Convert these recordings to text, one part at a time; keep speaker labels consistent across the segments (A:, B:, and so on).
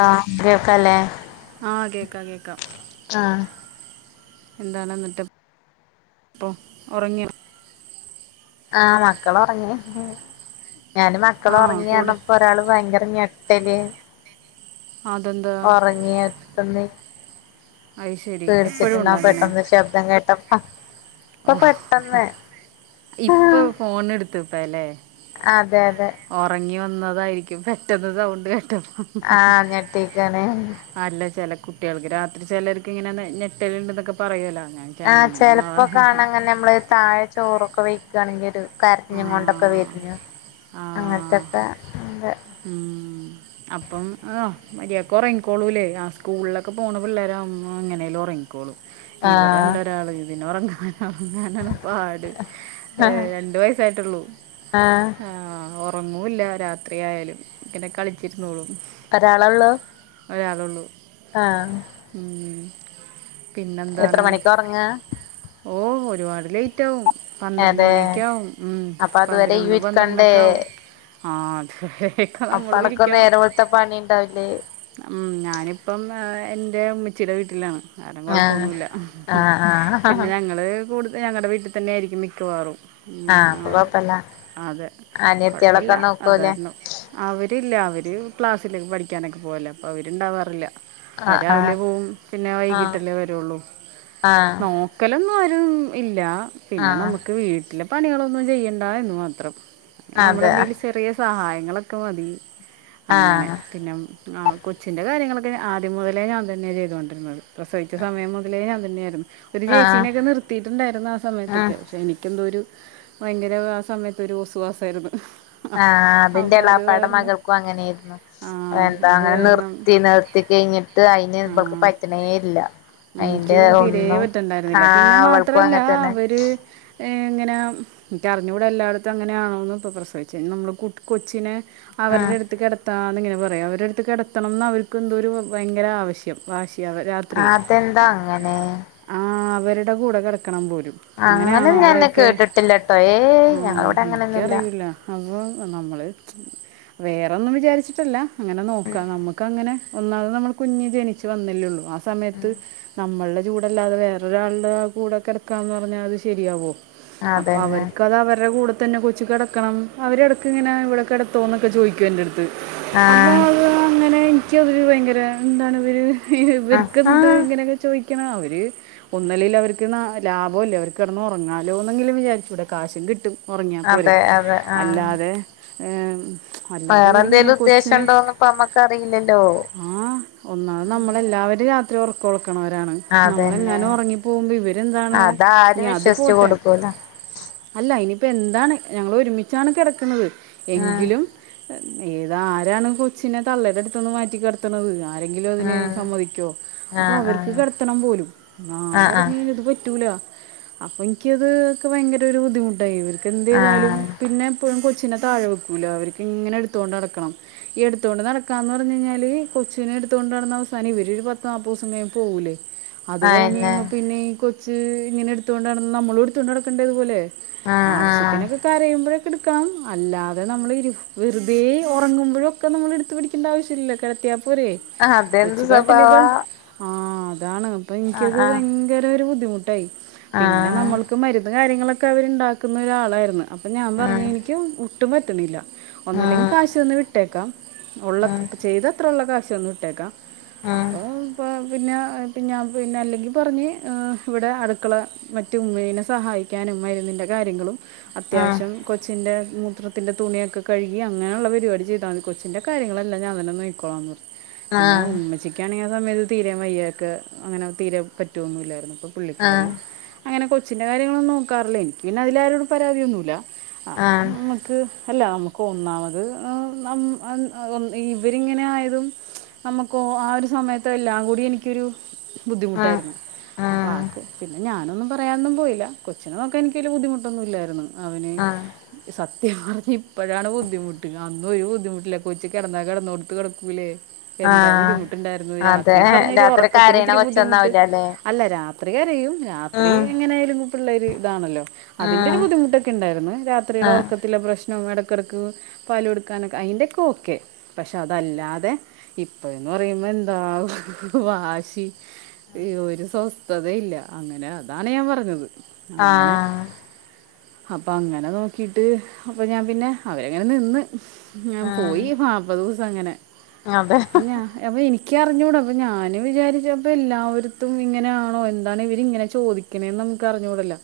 A: ആഹ് കേൾക്കാല്ലേ
B: ആഹ് കേക്കാ കേക്കാം.
A: ആഹ്.
B: എന്താണ് ന്ന്ട്ട് പ്പോ ഒറങ്യോ?
A: ആഹ മക്കളൊറങ്ങി. ഞാന് മക്കള്
B: ആ
A: ഒറങ്ങി
B: കൂടെ
A: അർണപ്പോ ഒരാള് ഭയങ്കര ഞെ [unintelligible]
B: അതെന്താ
A: ഒറങ്ങ്യടെത് ന്ന്.
B: അത് ശരി എപ്പോഴും ഉണ്ടോ
A: പേടിച്ചിട്ടിണ്ടാവും
B: അങ്ങനെ
A: പെട്ടന്ന് ശബ്ദം കേട്ടപ്പ. ഇപ്പൊ
B: ഓ
A: പെട്ടെന്ന്
B: ഇപ്പൊ ഫോൺ എട്ത്ത്പ്പ ലെ?
A: അതെ അതെ
B: ഒറങ്ങി വന്നതായിരിക്കും പെട്ടെന്ന് സൗണ്ട് കേട്ടപ്പം
A: ആഹ് ഞെട്ടിക്കാണ്
B: അല്ല ചെല കുട്ട്യാൾക്ക് രാത്രി ചെലർക്ക് ഇങ്ങനെ ഞെ ഞെട്ടല്ണ്ട് ന്നൊക്കെ പറയോലോ ഞാൻ ഞാൻ
A: ആഹ്
B: അങ്ങനെ
A: ചെലപ്പോ
B: ഒന്നും
A: കാണങ്ങനെ മ്മള് താഴെ ചോറൊക്കെ വെയ്ക്കാണെണെങ്കി ഒരു കരഞ്ഞ് കൊണ്ടൊക്കെ
B: ആ
A: വെര്ന് അങ്ങൻത്തക്കെ
B: ഊം അപ്പം ആഹ് മര്യാക്കെ ഒറങ്ങിക്കോളൂലെ ആഹ് സ്കൂൾലൊക്കെ പോണ പിള്ളേരാവുമ്പം പിള്ളേരാവ്മ്പോ എങ്ങനേലും ഒറങ്ങി കോള്
A: ആഹ്
B: ഇവിടെണ്ടൊരാള് ഇതിനോറങ്ങാന ഒറങ്ങാനാണ് പാട് ഏഹ് രണ്ടു വയസ് [unintelligible] ള്ളൂ
A: ആഹ്
B: ആഹ് ഒ ഒന്നൂല്ല രാത്രിയായാല് ഇങ്ങനെ കളിച്ചിര്ന്നോളും.
A: ഒരാളൊള്ളൂ
B: ഒരാളൊള്ളു.
A: ആഹ്
B: മ്
A: എത്ര
B: പിന്നെന്താണ്?
A: മണിക്കാ ഒറങ്ങാ
B: ഓഹ് ഒരുപാട് ലേറ്റ് ആവും പന്ത്രണ്ട്
A: അതെ
B: മണിക്യെ ആവും. മ്
A: അപ്പൊ അതുവരെ
B: പതിനൊന്ന്
A: ഇയ്യ് ഇരിക്കണ്ടേ
B: പന്ത്രണ്ടൊക്കെ ആവും ആഹ് അതെ
A: അപ്പ അണക് നേരം വെൾത്ത പണി ണ്ടാവില്ലേ?
B: ഉ ഞാനിപ്പം ഏഹ് എന്റെ ഉമ്മച്ചിടെ വീട്ട്ലാണ്. അതും
A: ആഹ്
B: കൊഴപ്പൊന്നുല്ല
A: ആഹ്
B: പിന്നെ
A: ആഹ്
B: ഞങ്ങള് കൂടുത ഞങ്ങടെ വീട്ട് ത്തന്നെ ആയിരിക്കും മിക്കവാറും. ഉം,
A: ആഹ്
B: ആ,
A: അപ്പൊ കൊഴപ്പല്ല
B: അതെ
A: അനിയത്യാള്
B: കുഴപ്പമില്ല
A: ഒക്കെ
B: അത്
A: നോക്കൂലേ.?
B: കാരണം അവരില്ല അവര് ക്ലാസ്സില് പഠിക്കാനെക്കെ പോവല അപ്പ അവര്ണ്ടാവാറില്ല. അവര്
A: ആഹ് ആഹ്
B: രാവിലെ പോവും പിന്നെ വൈകിട്ടല്ലേ
A: ആഹ്
B: വരുള്ളൂ
A: ആഹ്
B: നോ ക്കലൊന്നും ആരും ഇല്ല പിന്നെ
A: ആഹ്
B: നമുക്ക് വീട്ടിലെ പണികളൊന്നും ചെയ്യണ്ട എന്ന് മാത്രം. നമ്മള്
A: അതെ ആഹ്
B: എന്തിലും ചെറിയ സഹായങ്ങളൊക്കെ മതി അങ്ങനെ
A: ആഹ്
B: പിന്നെ മ് ആഹ് കൊച്ചിൻ്റെ കാര്യങ്ങളൊക്കെ ഞ ആദ്യം മുതലേ ഞാൻ തന്നെ ചെയ്തോണ്ടിരുന്നത് പ്രസവിച്ച സമയം മുതലേ ഞാൻ തന്നെയായ്ര്ന്ന്. ഒരു ചേച്ചീനെക്കെ
A: ഉം
B: നിർത്തിട്ട്ണ്ടായിരുന്നു ആ സമയത്തൊക്കെ പക്ഷെ എനിക്ക് എന്തോ ഒരു ഭയങ്കര ആ സമയത്ത് ഒരു ഒസുവാസ് ആയിരുന്നു.
A: ആഹ് അതിന്റെ എളാപ്പാടെ മകൾക്കു അങ്ങനെയിര്ന്നു
B: ആ
A: എന്താ
B: അത്
A: ങ്ങനെ
B: കാരണം
A: നിർത്തി നിർത്തി കയ്ഞ്ഞി ട്ട് അയിനെ ഇവൾക്ക് പറ്റ്ണേല്ല
B: മ് ക്യും തിരേ പറ്റണ്ടായിര്ന്നില്ല പിന്നെ
A: ആഹ് അവൾക്കും
B: മാത്രല്ല
A: അങ്ങൻ തന്നെ
B: അവര് ഏഹ് എങ്ങനാ ഇൻക്ക്‌ അറിഞ്ഞൂട എല്ലാട്ത്തും അങ്ങനാണോന്ന് പ്പോ പ്രസവിച്ച് കഴിഞ്ഞ നമ്മള് കുട് കൊച്ചിനെ
A: ഉം
B: അവരുടെ അടുത്ത് കെട ത്താം ഇങ്ങനെ പറയും അവരെടുത്ത് കെടത്തണന്ന് അവർക്ക് എന്തോ ഒരു ഭയങ്കര ആവശ്യം വാശി
A: അതെന്താ അങ്ങനെ?
B: ആഹ് അവരുടെ കൂടെ കെടക്കണം പോലും. അങ്ങനെയാണോ
A: അങ്ങനെന്നും ഞാന്
B: അവിടെയൊക്കെ
A: കേട്ടിട്ടില്ലട്ടോ ഏയ്‌
B: ആഹ്
A: ഞങ്ങളിവിടെ അങ്ങനെയൊന്നുല്ല.
B: [unintelligible] അപ്പൊ നമ്മള് വേറെന്നും വിചാരിച്ചിട്ടല്ല. അങ്ങനെ
A: ഉം
B: നോക്കാം നമ്മുക്കങ്ങനെ ഒന്നാമത് നമ്മളെ കുഞ്ഞ് ജനിച്ച് വന്നല്ലേള്ളൂ ആ
A: ഉം
B: സമയത്ത് നമ്മളുടെ ചൂടല്ലാതെ വേറൊരാളുടെ ആ കൂടെക്കെടക്കാന്ന് പറഞ്ഞാൽ അത് ശെരിയാവോ? അപ്പോ
A: അതന്നെ
B: അവർക്കത് അവരുടെ കൂടെ തന്നെ കൊച്ച് കെടക്കണം അവരെടക്ക്ങ്ങനെ ഇവിടെ കിടത്തോന്നൊക്കെ ചോയ്ക്കും എന്റെടുത്ത് അപ്പൊ
A: ആഹ്
B: അങ്ങനെ എനിക്കതൊരു ഭയങ്കര എന്താണ് ഇവര്
A: ആഹാ
B: ഇവർക്കെന്ത് ഇങ്ങനെയൊക്കെ ചോയ് ക്കണേ അവര് ഒന്നല്ലെല് അവര്ക്ക് ലാഭല്ലേ അവർക്ക് കെടന്ന് ഒറങ്ങാലോ. എന്തെങ്കിലും വിചാരിച്ചുടെ കാശും കിട്ടും ഒറങ്ങിയാൽ പോരെ
A: അതെ അതെ ആഹ്
B: അല്ലാതെ ഏഹ്
A: വേറെന്തേലും ഉദ്ദേശം ഉണ്ടോന്ന് ഇപ്പമ്മക്ക് അറിയില്ലല്ലോ.
B: ആഹ് ഒന്നാമത് നമ്മളെല്ലാവരും രാത്രി ഒറക്കെളക്കണവരാണ്.
A: അതന്നെ
B: നമ്മളെങ്ങാനും ഒറങ്ങി പോവുമ്പോ ഇവരെന്താണ് ഇനി
A: അതാരും
B: അത്
A: വിശ്വസിച്ചു
B: പോട്ടെ
A: കൊടുക്കൂല
B: അല്ല ഇനിയിപ്പം എന്താണ് ഞങ്ങള് ഒരുമിച്ചാണ് കെടക്കുന്നത്
A: ഉം
B: എങ്കിലും ഏത ആരാണ് കൊച്ചിനെ തള്ളയുടെ അടുത്തൊന്ന് മാറ്റി കട് ത്തണത് ആരെങ്കിലും അതിനെ
A: ഉം
B: സമ്മതിക്കോ അപ്പൊ
A: ആഹ്
B: അവർക്ക്
A: ആഹ്
B: കിടത്തണം പോലും. ന്നാം
A: ആഹ് ആഹ്
B: പറഞ് ഇത് പറ്റൂല. അപ്പോൾ എനിക്കത്ക്കെ ഭയങ്കര ഒരു ബുദ്ധിമുട്ടായി ഇവർക്ക് എന്ത്യ്താലും
A: ആഹ്
B: പിന്നെ എപ്പോഴും കൊച്ചിനെ താഴെ വെക്കൂലാ അവർക്ക് ഇങ്ങനെ എടുത്തുകൊണ്ട് നടക്കണം. എടുത്തോണ്ട് നടക്കാന്ന് പറഞ്ഞ കഴിഞ്ഞാല് കൊച്ചിനെ എടുത്തുകൊണ്ട് നടന്ന അവസാനം ഇവര് പത്ത് നാപ്പസം കഴി പോവുലെ അത് കഴിഞ്
A: അയന്നെ
B: പിന്നെ ഈ കൊച്ച് ഇങ്ങനെ എടുത്ത കൊണ്ട നടന്നാ നമ്മളും എടുത്തുണ്ട് നടക്കണ്ട അതുപോലെ
A: ആഹ് ആഹ്
B: ആവശ്യത്തിനൊക്കെ കരയുമ്പഴൊക്കെ എടുക്കണം അല്ലാതെ നമ്മൾ ഇരു വെറുതെ ഉറങ്ങുമ്പോഴും ഒക്കെ നമ്മൾ എടുത്ത് പിടി ആവശ്യല്ല കിടത്തിയാ പോരെ?
A: ആഹ് അതെന്ത് സ്വഭവാ?
B: ആഹ് അതാണ് അപ്പൊ എനിക്കത്
A: ആഹ്
B: ഭയങ്കര ഒരു ബുദ്ധിമുട്ടായി. പിന്നെ
A: ആഹ്
B: നമ്മൾക്ക് മരുന്ന് കാര്യങ്ങളൊക്കെ അവർണ്ടാക്കുന്ന ഒരാളായിര്ന്ന് അപ്പ ഞാൻ
A: ഉം
B: പറഞ്ഞ് എനിക്ക് ട്ടും പറ്റുന്നില്ല ഒന്നല്ലെങ്കിൽ
A: ഉം
B: കാശന്ന് വിട്ടേക്കാം ഉള്ള
A: ഉം
B: ചെയ്ത അത്രള്ള കാശൊന്ന് ഇട്ടേക്കാം
A: ഉം
B: അപ്പോ അപ്പോപിന്നെ പിന്നെ ഞാൻ പിന്നെ അല്ലെങ്കിൽ പറഞ്ഞ് ഇവിടെ അടുക്കള മറ്റ ഉമ്മനെ സഹായിക്കാനും മരുന്നിന്റെ കാര്യങ്ങളും
A: ഉം
B: അത്യാവശ്യം കൊ കൊച്ചിന്റെ മൂത്രത്തിൻ്റെ തുണിയൊക്കെ കഴുകി അങ്ങനെയുള്ള പരിപാടി ചെയ്താൽ കൊച്ചിന്റെ കാര്യങ്ങളല്ല ഞാൻ തന്ന നോക്കിക്കോളാ പറ പിന്നെ
A: ആഹ്
B: ഉമ്മച്ചക്ക്ണെങ്കിൽ ആ സമയത്ത് തീരെ വയ്യൊക്കെ അങ്ങനെ തീരെ പറ്റുവൊന്നുംല്ലായിരുന്നു ഇപ്പം പുള്ളിക്കാരി
A: ആഹ്
B: അങ്ങനെ കൊച്ചിൻ്റെ കാര്യങ്ങളൊന്നും നോക്കാറില്ല എനിക്ക് പിന്നെ അതില ആരോടും പരാതിന്നുല്ല ആഹ് ക്ക് അല്ല നമുക്ക് ഒന്നാമത് ഇവരിങ്ങനെ ആയതും നമുക്കോ ആ ഒരു സമയത്ത് എല്ലാം കൂടി എനി ക്കൊരു
A: ആഹ്
B: ബുദ്ധിമുട്ടായിരുന്നു അപ്പ
A: ആഹ്
B: പിന്നെ ഞാനന്നും പറ പറയാനൊന്നും പോയില്ല കൊച്ചിനെ നോക്കാൻ എനിക്ക് വലിയ ബുദ്ധിമുട്ടൊന്നും ഇല്ലായിരുന്നു അവന്
A: ആഹ്
B: സത്യം പറഞ്ഞ ഇപ്പോഴാണ് ബുദ്ധിമുട്ട് അന്നും ഒരു ബുദ്ധിമുട്ടില്ലേ കൊച്ചു കിടന്നാ കിടന്നടുത്ത് കിടക്കൂലേ. എന്താ
A: ആഹ്
B: ബുദ്ധിമുട്ടുണ്ടായിരുന്നു
A: അതെ
B: രാത്രിയും പറഞ്ഞരു
A: രാത്രി
B: ഉറക്കത്തിന്
A: കരയണ
B: ഇത്തിരി ബുദ്ധിമുട്ട്
A: കൊച്ചൊന്നാവൂലല്ലേ
B: അല്ല രാത്രി കരയും രാത്രി
A: ഉം
B: എങ്ങനെയാലും പിള്ളേർ ഇതണല്ലോ അതിന്റെ
A: ഉം
B: ഒരു ബുദ്ധിമുട്ടൊക്കെണ്ടായിരുന്നു രാത്രിയുടെ
A: ആഹ് ആഹ്
B: ഒറക്ക ള്ള പ്രശ്നം ഇടക്കിടക്ക് പാലടുക്കാനൊക്കെ അയ്ന്റെക്കെ ഒക്കെ പക്ഷെ അതല്ലാതെ ഇപ്പന്ന് പറയുമ്പോ എന്താ വാശി. ഒരു സ്വസ്ഥത ഇല്ല അങ്ങനെ അ അതാണ് ഞാൻ പറഞ്ഞത് അങ്ങനെ അപ്പ അങ്ങനെ നോക്കിട്ട് അപ്പൊ ഞാൻ പിന്നെ അവരെങ്ങനെ നിന്ന് ഞാൻ
A: ഉം
B: പോയി നാപ്പത് ദിവസം അങ്ങനെ
A: അതെ
B: അപ്പ ഞാൻ അ എനിക്ക് എനിക്കറിഞ്ഞൂട അപ്പൊ ഞാനും വിചാരിച്ചപ്പം എല്ലാവർത്തും ഇങ്ങനെയാണോ എന്താണ് ഇവരി ങ്ങനെ ചോദി കനേന്ന് നമുക്കറിഞ്ഞൂടല്ല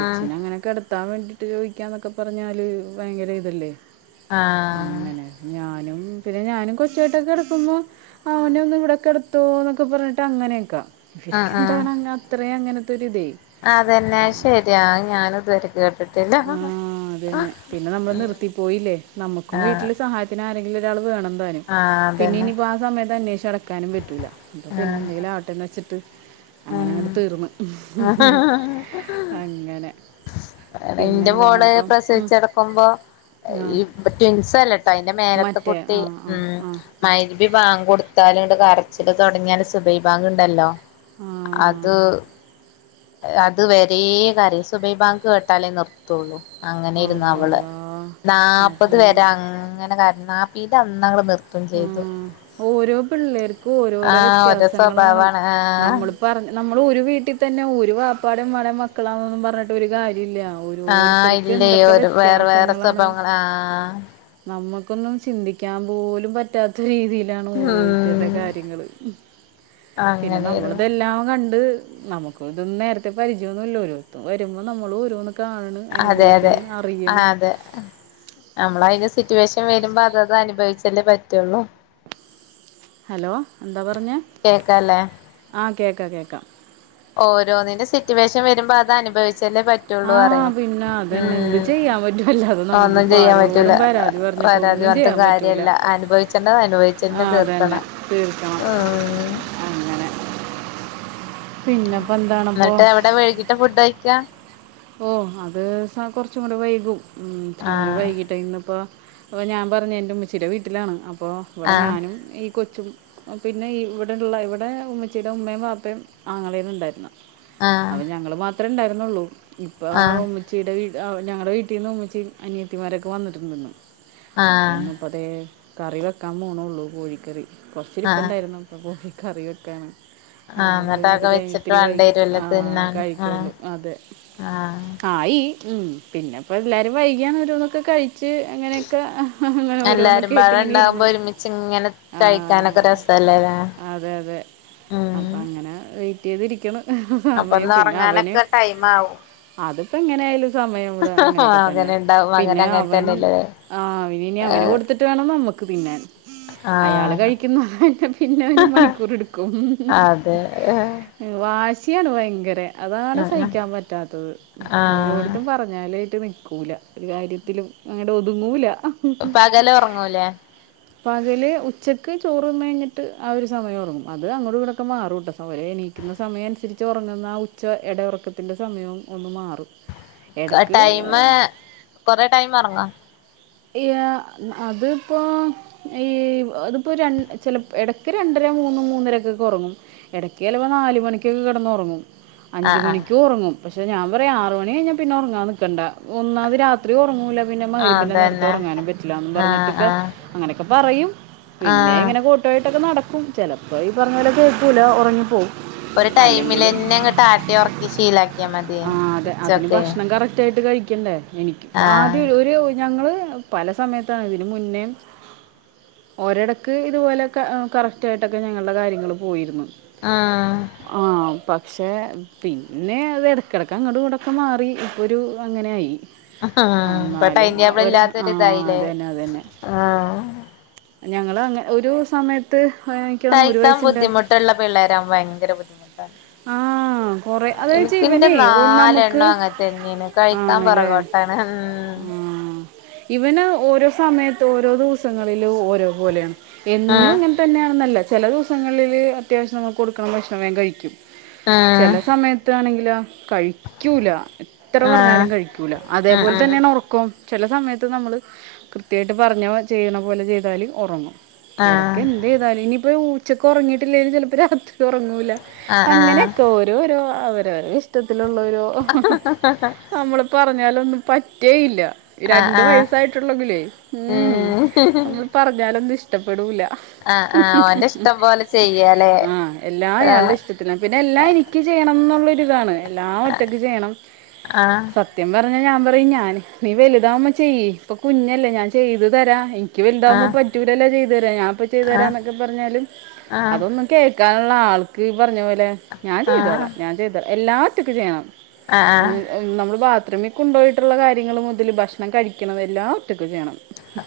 A: ഉം
B: ങ്ങനെ കിടത്താൻ വേണ്ടിയിട്ട് ചോദിക്കാ എന്നൊക്കെ പറഞ്ഞാല് ഭയങ്കര ഇതല്ലേ
A: ആഹ്
B: അങ്ങനെ ഞാനും പിന്നെ ഞാനും കൊച്ചുട്ടൊക്കെ കിടക്കുമ്പോ അവനെ ഒന്നു ഇവിടെ ക്കെട തോന്നൊക്കെ പറഞ്ഞിട്ട് അങ്ങനെയൊക്കെ
A: ഉം
B: ഇവർക്ക്ന്താണെ അത്രയും അങ്ങനത്തെ ഒരിതേ
A: അതെന്നെ ശെരിയാ ഞാനും ഇതുവരെ കേട്ടിട്ടില്ല
B: ആ അത് തന്നെ പിന്നെ നമ്മൾ
A: ഉം
B: നിർത്തി പോയില്ലേ നമ്മുക്കും
A: ആഹ്
B: വീട്ടിൽ സഹായ പിന്നെ ആരെങ്കിലു ഒരാൾ വേണംതാനും
A: ആഹ്
B: പിന്നെ
A: അതന്നെ
B: ഇനിയിപ്പോ ആഹ് സമയത്ത് അന്വേഷിച്ച് നടക്കാനും പറ്റൂല അപ്പൊ പിന്നെ
A: ആഹ്
B: എന്തെങ്കിലും ആട്ടേന്ന് വെച്ചിട്ട് അങ്ങനെ അങ്ങട് തീർന്ന്
A: ആഹ
B: അങ്ങനെ
A: ഇന്റെ
B: പിന്നെന്താണ്
A: മോള്
B: അപ്പം ഉം.
A: പ്രസവിച്ച് കടക്കുമ്പോ
B: ആ
A: ഇപ്പം ട്വിൻസല്ലട്ടോ അയിന്റെ മേലത്തെ
B: മറ്റേ
A: കുട്ടി
B: ആ ആ
A: ഉം
B: ആ
A: മഅരിബി ബാങ്ക് ങ്കൊടുത്താൽ ഇണ്ട് കരച്ചില് തുടങ്ങിയാല് സുബൈഹി ബാങ്കുണ്ടല്ലോ
B: ആഹ്
A: അത് അത് വരേ കരയും സുബൈഹി ബാങ്ക് കേട്ടാലേ നിർത്തുള്ളൂ
B: ആ
A: അങ്ങനാരുന്നു അവള്
B: അല്ലല്ല
A: നാല്പത്
B: അതാണ്
A: വരെ അങ്ങനെ കര നാപ്പീന്റന്നവള് നിർ
B: ആഹ് ഓരോ പിള്ളേർക്കും ഓരോരോ
A: ആഹ് ഓരോ
B: വ്യത്യാസങ്ങളാണ്
A: സ്വഭാവാണ് ആഹ്
B: നമ്മളിപ പറഞ്ഞ നമ്മൾ ഒരു വീട്ടിൽ തന്നെ ഒരു വപ്പാടെം ഉമ്മാടേംമക്കളാണെന്നൊന്നും പറഞ്ഞിട്ട് ഒരു കാര്യല്ല
A: ആഹ് ഇല്ലേ ഒരു വേറെ വേറെ സ്വഭവങ്ങളാ ആഹ്
B: നമ്മുക്കൊന്നും ചിന്തിക്കാൻ പോലും റ്റാത്ത രീതിയിലാണ് ഓരോരുത്തരുടെ
A: ഉം
B: കാര്യങ്ങള് പിന്നെ
A: അങ്ങനേര്ന്നു
B: നമ്മളിതെല്ലാം കണ്ട് നമുക്ക് ഇതൊന്നും നേരത്തെ പരിചയൊന്നുമില്ലല്ലോ ഒരുോത്തും വരുമ്പോ നമ്മളും ഓരോന്ന് കാണണ്
A: അതെ അതെ
B: അനുഭവിക്കണ് അറിയണ്
A: നമ്മള അതിന് സിറ്റുവേഷൻ വരുമ്പോ അത് അത് അനുഭവിച്ചല്ലേ പറ്റുള്ളൂ
B: ഹലോ എന്താ പറഞ്ഞേ
A: കേക്കാല്ലേ
B: ആഹ് കേക്കാം കേക്കാം
A: ഓരോന്നിന്റെ സിറ്റുവേഷൻ വരുമ്പോ അത് അനുഭവിച്ചല്ലേ പറ്റ റ്റുളളൂ
B: ആ
A: റയ
B: പിന്നെ അതന്നെ എന്ത്
A: ഉം
B: ചെയ്യാൻ പറ്റുമല്ല അത്
A: ഒന്നും
B: നമുക്കിപ്പോൾ
A: ചെയ്യാൻ പറ്റൂല
B: ആരോടും പരാതി പറഞ്ഞിട്ട്
A: വരാതി
B: ഒന്നും
A: പറഞ്ഞിട്ടും
B: ചെയ്യാൻ പറ്റൂല
A: കാര്യല്ല അനുഭവിച്ചേണ്ട അനുഭവിച്ചു ചെന്ന
B: ആ
A: തീർക്കണ
B: അതന്നെ തീർക്കണം
A: ഉം
B: അങ്ങനെ പിന്നപ്പോൾ
A: ന്നിട്ട്
B: എന്താണപ്പോൾ
A: എവിടെ വൈകിട്ട ഫുഡ് അയക്കാ
B: ഓ അത് സ കുറച്ചും കൂടി വൈകും ഇത്തിരി കൂടി
A: ആഹ്
B: വൈകീട്ടാ ഇന്നിപ്പ ഓ അപ്പൊ ഞാൻ പറഞ്ഞു എന്റെ ഉമ്മച്ചിടെ വീട്ടിലാണ് അപ്പോ ഇവിടെ
A: ആഹ്
B: ഞാനും ഈ കൊച്ചും പിന്നെ ഇവിടുള്ള ഇവിടെ ഉമ്മച്ചീടെ ഉമ്മയും വാപ്പയും ആങ്ങളേയുണ് ഉണ്ടായിരുന്ന
A: ആഹ്
B: അപ്പ ഞങ്ങള് മാത്രേ ഇണ്ടായിരുന്നുള്ളൂ ഇപ്പ ഉമ്മ
A: ആഹ്
B: ഉമ്മിച്ചിയുടെ വീ ഞങ്ങളുടെ വീട്ടിൽ നിന്ന് ഉമ്മിച്ചി അനിയത്തിമാരൊക്കെ വന്നിട്ടുണ്ട് ഇന്ന് അപ്പം
A: ആഹ്
B: ഇന്ന് പ്പ ദേ കറി വെക്കാൻ പോണെഉള്ളൂ കോഴിക്കറി
A: ആഹ്
B: കുറച്ചിരിപ്പ്ണ്ടായിരുന്നു ഇപ്പോ കോഴി കറി വെക്കാന് അപ്പ
A: ആഹ്
B: പിന്നെ അത്
A: എന്നിട്ടതൊക്കെ
B: കഴിഞ്ഞു
A: വെച്ചിട്ട്
B: ഇത്തിരി
A: വേണ്ടി
B: വൈകിട്ട്
A: വരുവല്ലേ
B: ആഹ്
A: തിന്നാൻ ആഹ്
B: കഴിക്കുള്ളൂ അതെ
A: ആഹ്
B: ആയി ഉം പിന്നെപ്പോ എല്ലാരും വൈകിയാണ്‌ ഓരോന്നൊക്കെ കഴിച്ച് അങ്ങനെക്ക അങ്ങനെ
A: എല്ലാരും
B: ഓരോന്നൊക്കെ
A: പാടെ
B: ആയിട്ടിങ്ങനെ
A: ഉണ്ടാവുമ്പോ
B: ഇരുന്നു
A: ഒരുമിച്ച് ഇങ്ങനെ കഴിക്കാനൊക്കെ
B: ആഹ്
A: രസല്ലേല്ലേ
B: അതെ അതെ
A: ഉം
B: അപ്പം അങ്ങനെ വെയിറ്റ് ചെയ്തിരിക്കിണ് സമയം പിന്നെ അവന്
A: മാവൂ
B: അതിപ്പോ എങ്ങനെ ആയാലും സമയം ഇവിടെ അങ്ങനെയൊക്കെ തന്നെ
A: അങ്ങനെ ഉണ്ടാവും അങ്ങനെ
B: പിന്നെ
A: അങ്ങനെ
B: അവൻ
A: തന്നെല്ലേ
B: ആഹ് പിന്നിനീ അവന് കൊടുത്തിട്ട് വേണം നമ്മുക്ക് തിന്നാൻ അയാള്
A: ആഹ്
B: കഴിക്കുന്നത് പിന്നെ പിന്നെ ഒരു മണിക്കൂർ എടുക്കും
A: അതെ
B: വാശിയാണ് വയങ്കരെ അതാണ് സഹിക്കാൻ പറ്റാത്തത്
A: ആഹ്
B: ഒരോട്ത്തും. പറഞ്ഞാലായിട്ട് നിക്കൂല്ല ഒരു കാര്യത്തിലും അങ്ങട്ട് ഒതുങ്ങൂല്ല. He he.
A: പകല് ഉറങ്ങൂലേ
B: പകല് ഉച്ചക്ക് ചോറ് ന്നയ്ഞ്ഞിട്ട് ആഹ് ഒരു സമയം ഒറങ്ങും അത് അങ്ങടും ഇങ്ങടൊക്കെ മാറൂട്ടോ സമയ എനി സമയം അനുസരിച്ച് ഉറങ്ങുന്ന ആഹ് ഉച്ച എട ഉറക്കത്തിന്റെ സമയോം ഒന്ന് മാറും.
A: ക
B: ഇടക്ക്
A: ടൈമ് കൊറെ ടൈമ് ഒറങ്ങോ.
B: ഇയാ അതിപ്പോ. ഈ അതിപ്പോ രണ്ട് ചെല എടക്ക് രണ്ടര മൂന്ന് മൂന്നരക്കൊക്കെ ഒറങ്ങും. എടക്ക് ചെലപം നാല് മണിക്കൊക്കെ കെടന്നൊറങ്ങും. അഞ്ച്
A: ആഹ് ആഹ്
B: മണിക്കും ഒറങ്ങും പക്ഷെ ഞാൻപറയും ആറ് മണി കയിഞ്ഞാ പിന്നെ ഒറങ്ങാൻ നിക്കണ്ട ഒന്നാത് രാത്രി. രാത്രി ഒറങ്ങൂല പിന്നെ മഹ്
A: ആഹ്
B: രിബിന്റെ നേരത്ത്
A: അതന്നെ
B: ഉറങ്ങാനും പറ്റില്ലാന്ന്
A: ആഹ്
B: പറഞ്ഞിട്ടൊക്കെ
A: ആഹ്
B: അങ്ങനെക്കെ പറയും. പിന്നെ
A: ആഹ്
B: ഇങ്ങനെ കോട്ട് വായിട്ടൊക്കെ നടക്കും ചിലപ്പോ ഈ പറഞ്ഞ പോലെ കേക്കൂലാ ഒറങ്ങിപ്പോവും.
A: ഒരു ടൈമിലന്നെ ങ്ങട്ട് ആട്ടി ഒറക്കി ശീലക്കിയാ മതി ഉച്ചക്കെ.
B: ത്യായിട്ട് കഴിക്കണ്ടേ എനിക്ക് ആദ്യം ഒരു ഒര് ഞങ്ങള്. പല സമയത്താണ് ഇതിന് മുന്നേം. ഒരെടക്ക് ഇതുപോലെക്കെ കറക്റ്റായിട്ടൊക്കെ ഞങ്ങൾടെ കാര്യങ്ങൾ പോയിരുന്നു.
A: ആഹ്.
B: ആഹ് പക്ഷേ പിന്നെ അത് എടക്കെടക്ക് അങ്ങട്ടും ഇങ്ങട്ടും ഒക്കെ മാറി ഇപ്പൊരു അങ്ങനെയായി.
A: ഇപ്പൊ ടൈം
B: അന്നാലും ആഹ്
A: ടേബിൾ
B: ഒരാ
A: ഇല്ലാത്തൊരി
B: ആഹ്
A: ഇതായില്ലേ
B: അതന്നെ, അതന്നെ ഞങ്ങള് അങ്ങ ഒരു സമയത്ത്. തോന്നുന്നു ഒരു
A: കഴിക്കാൻ
B: വയസ്സിൻ്റെ
A: ബുദ്ധിമുട്ടുള്ള പിള്ളേരാവും വയങ്കര ബുദ്ധിമുട്ടാ.
B: ആ കുറേ അതായത്
A: എനിക്ന്റെ
B: ഇവനേ നമുക്ക്
A: നാലെണ്ണോം അങ്ങത്തന്നേണ് കഴിക്കാൻ
B: ആണല്ലേ
A: പൊറകോ തണ മ്
B: ആ. ഇവന് ഓരോ സമയത്ത് ഓരോ ദിവസങ്ങളില് ഓരോ പോലെയാണ് എന്നും
A: ഉം
B: ങ്ങ തന്നെയാണെന്നല്ല ചെല ദിവസങ്ങളില് അത്യാവശ്യം നമ്മള് കൊടുക്ക്ണ ഭക്ഷണം വേം കഴിക്കും.
A: ഉം
B: ചെല സമയത്താണെങ്കിലോ കഴിക്കൂലാ. എത്ര
A: ഉം ആഹ്
B: പറഞ്ഞാലും കഴിക്കൂല
A: ഉം
B: അതേപോലെ
A: ഉം
B: തന്നെണ് ഒറക്കോം ചെല സമയ ത്ത് നമ്മള് കൃത്യായിട്ട് പറഞ്ഞ ചെയ്യണ പോലെ ചെയ്താല് ഒറങ്ങും
A: ആഹ്
B: എടക്ക് എ തെതാലും ഇനിയിപ്പോ ഊച്ചക്ക് ഒറങ്ങീട്ടില്ലേലും ചെലപ്പോ രാത്രി ഒറങ്ങൂല
A: ആഹ് ആഹ്
B: അങ്ങനെയൊക്കെ ഓ രോരോ അവരവരെ ഇഷ്ട്ടത്തിലുള്ളൊരു നമ്മള് പറഞ്ഞാലൊന്നും പറ്റേയില്ല ര
A: ആഹ് ആഹ്
B: വയസായിട്ടുള്ളെങ്കിലേ ഹും
A: ഉം
B: നമ്മൾ പറഞ്ഞാലൊന്നും ഇഷ്ടപ്പെടൂല.
A: ആഹ് ആഹ് ഓന്റെ ഇഷ്ടം പോലെ ചെയ്യാലേ
B: ആഹ് എല്ലാ അയാളടെ
A: ആഹ്
B: ഇഷ്ട പിന്നെ പിന്നെ എല്ലാം എനിക്ക് ചെയ്യണം ന്നുള്ളൊരു ഇതാണ് എല്ലാ ഒറ്റക്ക് ചെയ്യണം
A: ആഹ്
B: സ ത്യം പറഞ്ഞാ ഞാൻ പറയും ഞാൻ നീ വലുതാവുമ്പ ചെയ്യി ഇപ്പൊ കുഞ്ഞല്ലേ ഞാൻ ചെയ്തു തരാ ഇ ക്ക് വലുതാവുമ്പോ
A: ആഹ്
B: പറ്റൂലല്ലോ ചെയ്തു തരാന് ഞാപ്പോ
A: ആഹ്
B: ചെയ്തുതരാന്നക്കെ പറഞ്ഞാലും
A: ആഹ്
B: അതൊന്നും കേ ക്കാന്ള്ള ആൾക്ക് ഈ പറഞ്ഞ പോലെ ഞാൻ
A: ആഹ്
B: ചെയ്തോളാം ഞാൻ ചെയ്തോള എല്ലാ ഒറ്റക്ക് ചെയ്യണം.
A: ആഹ് ആഹ്
B: നമ്മള് ബാത്റൂമി കൊണ്ടുപോയിട്ട്ള്ള കാര്യങ്ങള് മുതല് ഭക്ഷ ണം കഴിക്ക്ണത് എല്ലാം ഒറ്റക്ക് ചെയ്യണം.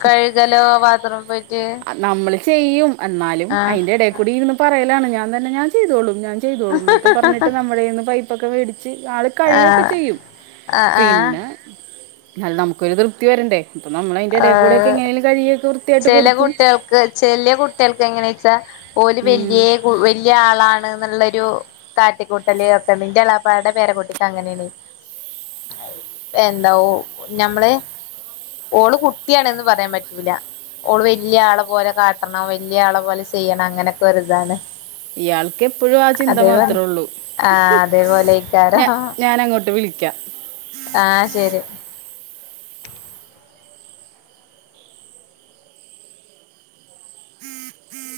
A: കഴ്കലോ വാത്റൂമ് പോയിറ്റ്?
B: നമ്മള് ചെയ്യും എന്നാലും അയിന്റെ എടെ കൂടി ഇര്ന്ന് പറയലാണ് ഞാൻ തന്നെ ഞാൻ ചെയ്തോളും ഞാൻ ചെയ്തോളും ന്നൊക്കെ പറഞ്ഞിട്ട് നമ്മളെന്ന് പൈപ്പൊക്കെ വേടിച്ച് ആള് കഴ്കൊക്കെ
A: ആഹ്
B: ചെയ്യും
A: ആഹ് ആഹ്
B: പിന്നെ ന്നലും നമുക്കൊരു തൃപ്തി വരണ്ടേ. അപ്പം നമ്മൾ അതിൻ്റെ ഇടയിൽ കൂടെ ഒക്കെ
A: ആഹ്
B: എങ്ങനെയും കഴുകിയൊക്കെ വൃത്തിയായിട്ട്
A: ചെല
B: കൊടുക്കും
A: കുട്ട്യൾക്ക് ചെലെ കുട്ട്യൾക്ക് എങ്ങനെച്ചാ ഓല്
B: ഉം.
A: വല്ല്യേ വല്ല്യ ആളാണ് ന്ന്ള്ളൊരു കാട്ടിക്കൂട്ടല് ഒക്കണ്ട് ന്റെ എളാപ്പാടെ പേര കുട്ടിക്ക് അങ്ങനേണ്. എന്ത ഓഹ് ഞമ്മള് ഓള് കുട്ടിയാണന്ന് പറയാ പറ്റൂല. ഓള് വെല്ല്യാളെ പോലെ കാട്ടണം, വെല്ല്യാളെ പോലെ ചെയ്യണം അങ്ങനെക്കെ ഒര് താണ്.
B: ഇയാൾക്കെപ്പഴും ആ ചിന്ത മാത്രള്ളു.
A: ആഹ്
B: ഞ
A: അതേപോലെയ്ക്കാരം
B: ഞാനങ്ങോട്ട് വിളിക്കാം.
A: ആഹ് ശരി
B: [inaudible]